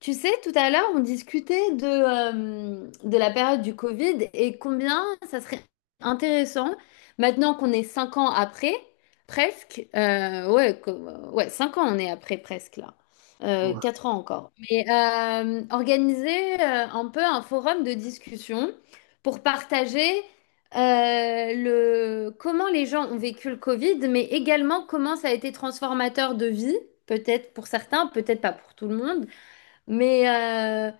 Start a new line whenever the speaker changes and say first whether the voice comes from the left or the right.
left: Tu sais, tout à l'heure, on discutait de la période du Covid et combien ça serait intéressant, maintenant qu'on est 5 ans après, presque, ouais, ouais, 5 ans on est après presque là,
right: Ouais.
left: 4 ans encore, mais organiser un peu un forum de discussion pour partager comment les gens ont vécu le Covid, mais également comment ça a été transformateur de vie, peut-être pour certains, peut-être pas pour tout le monde. Mais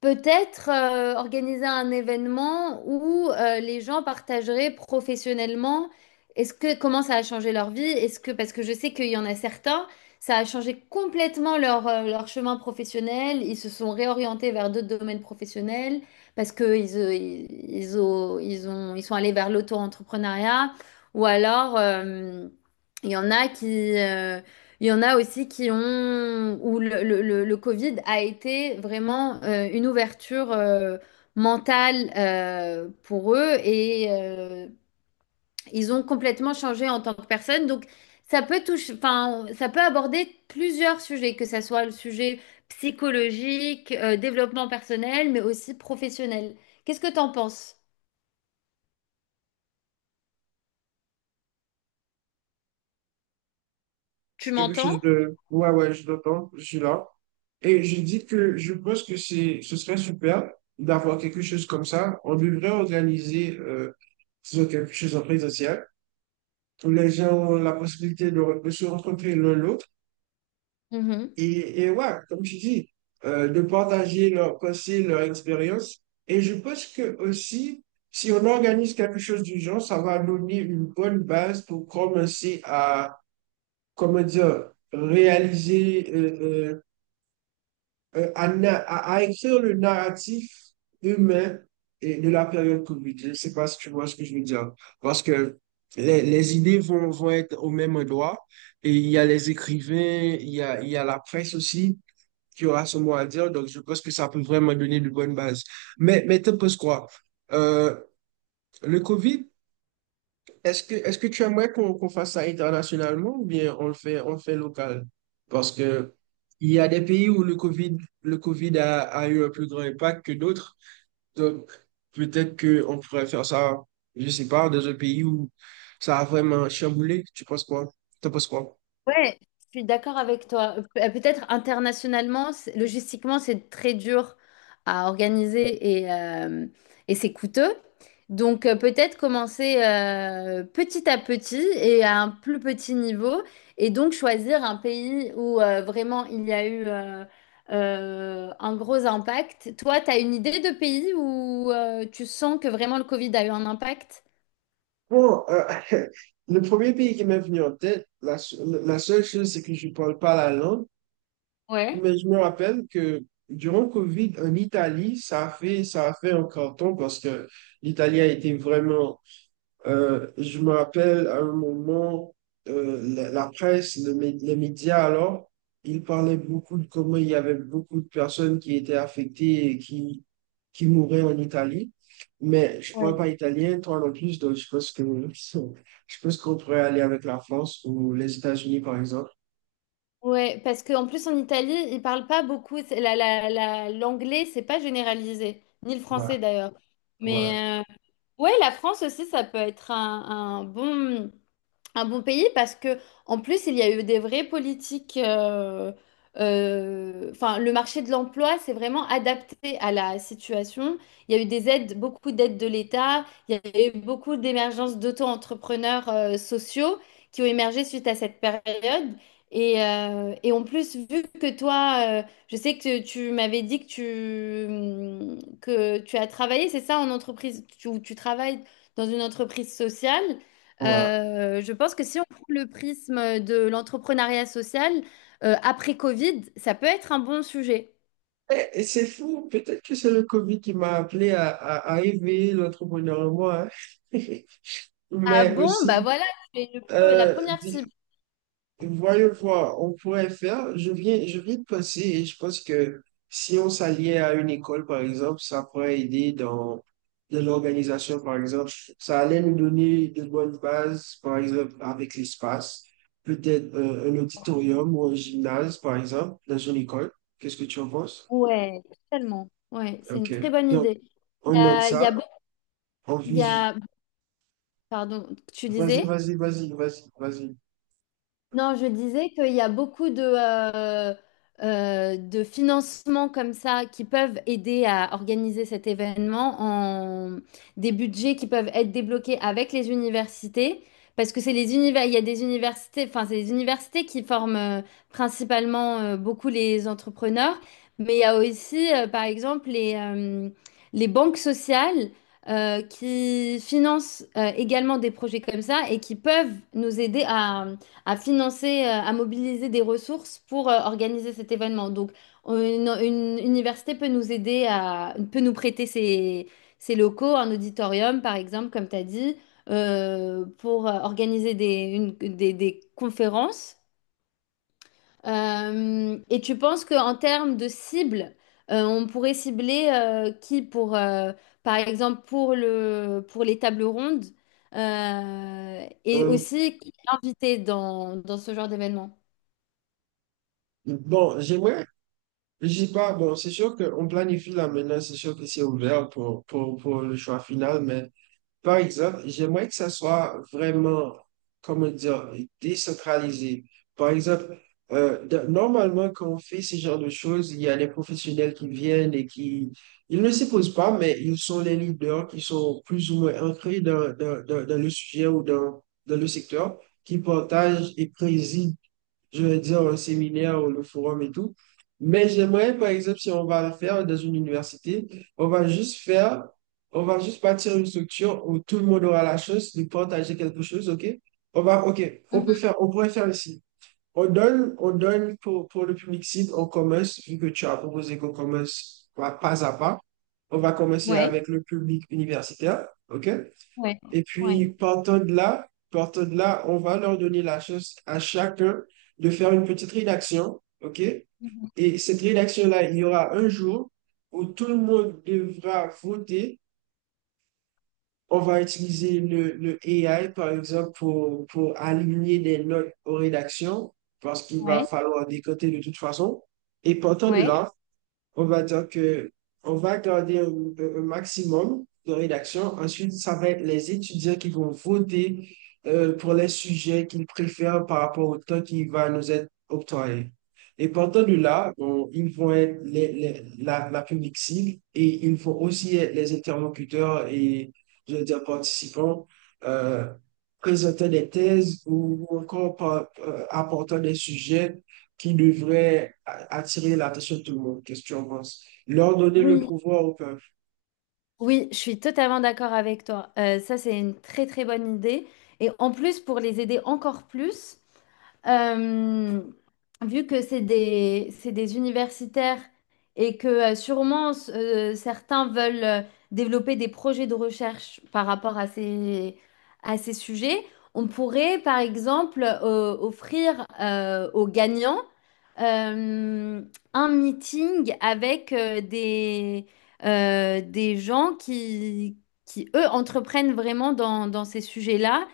left: peut-être organiser un événement où les gens partageraient professionnellement est-ce que comment ça a changé leur vie? Est-ce que parce que je sais qu'il y en a certains, ça a changé complètement leur chemin professionnel, ils se sont réorientés vers d'autres domaines professionnels parce que ils sont allés vers l'auto-entrepreneuriat ou alors il y en a qui, euh, il y en a aussi qui ont, où le Covid a été vraiment une ouverture mentale pour eux et ils ont complètement changé en tant que personne. Donc, ça peut toucher, enfin, ça peut aborder plusieurs sujets, que ce soit le sujet psychologique, développement personnel, mais aussi professionnel. Qu'est-ce que tu en penses? Tu
right: C'est quelque chose
left: m'entends?
right: de... Ouais, ouais, je l'entends, je suis là. Et je dis que je pense que c'est, ce serait super d'avoir quelque chose comme ça. On devrait organiser disons, quelque chose en présentiel où les gens ont la possibilité de, de se rencontrer l'un l'autre. Et ouais, comme tu dis, de partager leurs pensées, leur expérience. Et je pense que aussi, si on organise quelque chose du genre, ça va donner une bonne base pour commencer comment dire, réaliser, à, à écrire le narratif humain et de la période Covid. Je ne sais pas si tu vois ce que je veux dire. Parce que les idées vont être au même endroit. Et il y a les écrivains, il y a la presse aussi qui aura son mot à dire. Donc, je pense que ça peut vraiment donner de bonnes bases. Mais tu penses quoi? Euh, le Covid, est-ce que, est-ce que tu aimerais qu'on fasse ça internationalement ou bien on le fait local? Parce que il y a des pays où le COVID a, a eu un plus grand impact que d'autres. Donc, peut-être qu'on pourrait faire ça, je sais pas, dans un pays où ça a vraiment chamboulé. Tu penses quoi? T'en penses quoi?
left: Ouais, je suis d'accord avec toi. Peut-être internationalement, logistiquement, c'est très dur à organiser et c'est coûteux. Donc peut-être commencer petit à petit et à un plus petit niveau et donc choisir un pays où vraiment il y a eu un gros impact. Toi, tu as une idée de pays où tu sens que vraiment le Covid a eu un impact?
right: Bon, le premier pays qui m'est venu en tête, la, la seule chose, c'est que je parle pas la langue.
left: Ouais.
right: Mais je me rappelle que durant Covid, en Italie, ça a fait un carton parce que l'Italie a été vraiment. Je me rappelle à un moment, la, la presse, le les médias alors, ils parlaient beaucoup de comment il y avait beaucoup de personnes qui étaient affectées et qui mouraient en Italie. Mais je ne parle pas italien, toi non plus, donc je pense que je pense qu'on pourrait aller avec la France ou les États-Unis, par exemple.
left: Ouais, parce qu'en plus en Italie, ils parlent pas beaucoup. L'anglais, c'est pas généralisé, ni le
right: Ouais,
left: français d'ailleurs.
right: ouais,
left: Mais ouais, la France aussi, ça peut être un bon pays parce que en plus il y a eu des vraies politiques enfin le marché de l'emploi s'est vraiment adapté à la situation. Il y a eu des aides beaucoup d'aides de l'État. Il y a eu beaucoup d'émergences d'auto-entrepreneurs sociaux qui ont émergé suite à cette période. Et en plus, vu que toi, je sais que tu m'avais dit que que tu as travaillé, c'est ça, en entreprise, où tu travailles dans une entreprise sociale.
right: ouais.
left: Je pense que si on prend le prisme de l'entrepreneuriat social, après Covid, ça peut être un bon sujet.
right: Eh, et c'est fou, peut-être que c'est le Covid qui m'a appelé à éveiller l'entrepreneur en moi, hein.
left: Ah
right: Mais
left: bon, bah
right: aussi,
left: voilà, c'est la
right: euh,
left: première cible.
right: di- voyons voir, on pourrait faire, je viens de penser et je pense que si on s'alliait à une école, par exemple, ça pourrait aider dans, dans l'organisation, par exemple. Ça allait nous donner de bonnes bases, par exemple, avec l'espace. Peut-être un auditorium ou un gymnase, par exemple, dans une école. Qu'est-ce que tu en penses?
left: Ouais, tellement. Ouais, c'est une très
right: Ok.
left: bonne idée.
right: On note
left: Il
right: ça.
left: y a beaucoup-
right: On
left: il y
right: vise.
left: a- Pardon, tu
right: Vas-y,
left: disais?
right: vas-y, vas-y, vas-y, vas-y.
left: Non, je disais qu'il y a beaucoup de financements comme ça qui peuvent aider à organiser cet événement en des budgets qui peuvent être débloqués avec les universités. Parce que il y a des universités, enfin, c'est les universités qui forment principalement beaucoup les entrepreneurs, mais il y a aussi, par exemple, les banques sociales qui financent également des projets comme ça et qui peuvent nous aider à financer, à mobiliser des ressources pour organiser cet événement. Donc, une université peut nous aider peut nous prêter ses locaux, un auditorium, par exemple, comme tu as dit, pour organiser des conférences. Et tu penses qu'en termes de cible, on pourrait cibler qui pour, par exemple, pour les tables rondes, et
right: Euh,
left: aussi qui est invité dans ce genre d'événement?
right: bon, j'aimerais, je sais pas, bon, c'est sûr qu'on planifie là maintenant, c'est sûr que c'est ouvert pour le choix final, mais par exemple, j'aimerais que ça soit vraiment, comment dire, décentralisé. Par exemple, normalement, quand on fait ce genre de choses, il y a des professionnels qui viennent et qui, ils ne s'y posent pas, mais ils sont les leaders qui sont plus ou moins ancrés dans, dans le sujet ou dans, dans le secteur, qui partagent et président, je vais dire, un séminaire ou le forum et tout. Mais j'aimerais, par exemple, si on va le faire dans une université, on va juste faire, on va juste bâtir une structure où tout le monde aura la chance de partager quelque chose, OK? On va, OK, on peut
left: Mhm.
right: faire, on pourrait faire ici. On donne pour le public cible, on commence, vu que tu as proposé qu'on commence pas pas à pas. On va commencer avec le public universitaire, OK? Et puis,
left: Ouais.
right: partant de là, on va leur donner la chance à chacun de faire une petite rédaction, OK?
left: Mhm.
right: Et cette rédaction-là, il y aura un jour où tout le monde devra voter. On va utiliser le AI, par exemple, pour aligner des notes aux rédactions, parce qu'il va
left: Ouais.
right: falloir décoter de toute façon. Et partant de
left: Ouais.
right: là, on va dire que on va garder un, un maximum de rédaction. Ensuite, ça va être les étudiants qui vont voter pour les sujets qu'ils préfèrent par rapport au temps qui va nous être octroyé. Et partant de là, bon, ils vont être la, la public cible et ils vont aussi être les interlocuteurs et, je veux dire, participants euh, présentant des thèses ou encore apportant des sujets qui devrait attirer l'attention de tout le monde. Qu'est-ce que tu en penses? Leur donner le
left: Oui,
right: pouvoir au peuple.
left: oui, je suis totalement d'accord avec toi. Ça, c'est une très très bonne idée. Et en plus, pour les aider encore plus, Euh, vu que c'est des universitaires et que sûrement certains veulent développer des projets de recherche par rapport à ces sujets, on pourrait par exemple offrir aux gagnants euh, un meeting avec des gens qui, eux, entreprennent vraiment dans ces sujets-là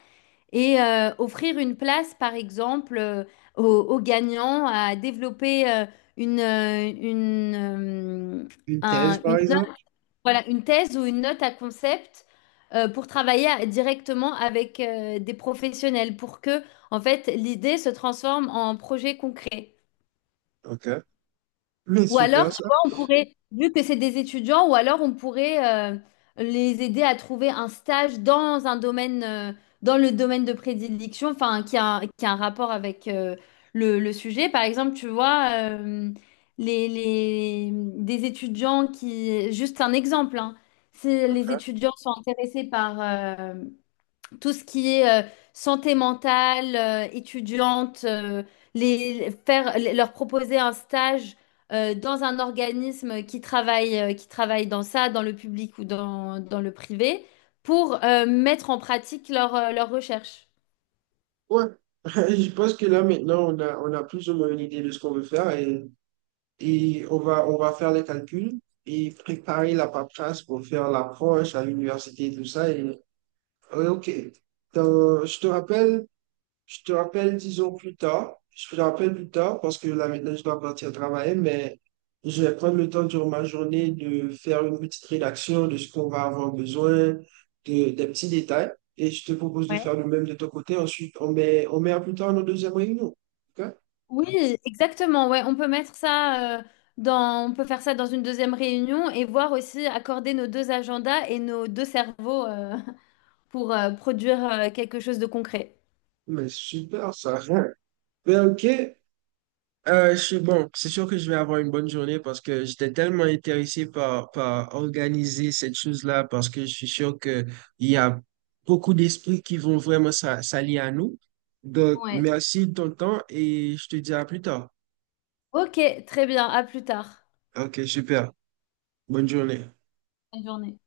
left: et offrir une place, par exemple, aux gagnants à développer une, euh, une, euh,
right: Une thèse,
left: un-
right: par
left: une
right: exemple.
left: note, voilà, une thèse ou une note à concept pour travailler directement avec des professionnels pour que, en fait, l'idée se transforme en projet concret.
right: OK. Mais
left: Ou alors,
right: super
left: tu
right: ça.
left: vois, on pourrait, vu que c'est des étudiants, ou alors on pourrait les aider à trouver un stage dans le domaine de prédilection, enfin, qui a un rapport avec le sujet. Par exemple, tu vois, des étudiants qui, juste un exemple, hein, si les
right: OK.
left: étudiants sont intéressés par tout ce qui est santé mentale, étudiante, leur proposer un stage dans un organisme qui travaille dans ça, dans le public ou dans le privé, pour mettre en pratique leur recherche.
right: Ouais. Je pense que là, maintenant, on a plus ou moins une idée de ce qu'on veut faire et, on va faire les calculs et préparer la paperasse pour faire l'approche à l'université et tout ça. Et, ouais, OK. Dans- je te rappelle Je te rappelle, disons, plus tard. Je te rappelle plus tard parce que là, maintenant, je dois partir travailler, mais je vais prendre le temps durant ma journée de faire une petite rédaction de ce qu'on va avoir besoin, de, des petits détails. Et je te propose de
left: Ouais.
right: faire le même de ton côté. Ensuite, on met à plus tard nos deuxième réunion. OK?
left: Oui, exactement. Ouais, on peut mettre ça on peut faire ça dans une deuxième réunion et voir aussi accorder nos deux agendas et nos deux cerveaux pour produire quelque chose de concret.
right: Mais super, ça. Ben, OK. Je suis bon, c'est sûr que je vais avoir une bonne journée parce que j'étais tellement intéressé par, par organiser cette chose-là parce que je suis sûr que il y a beaucoup d'esprits qui vont vraiment s'allier à nous. Donc,
left: Ouais.
right: merci de ton temps et je te dis à plus tard.
left: Ok, très bien. À plus tard.
right: Ok, super. Bonne journée.
left: Bonne journée.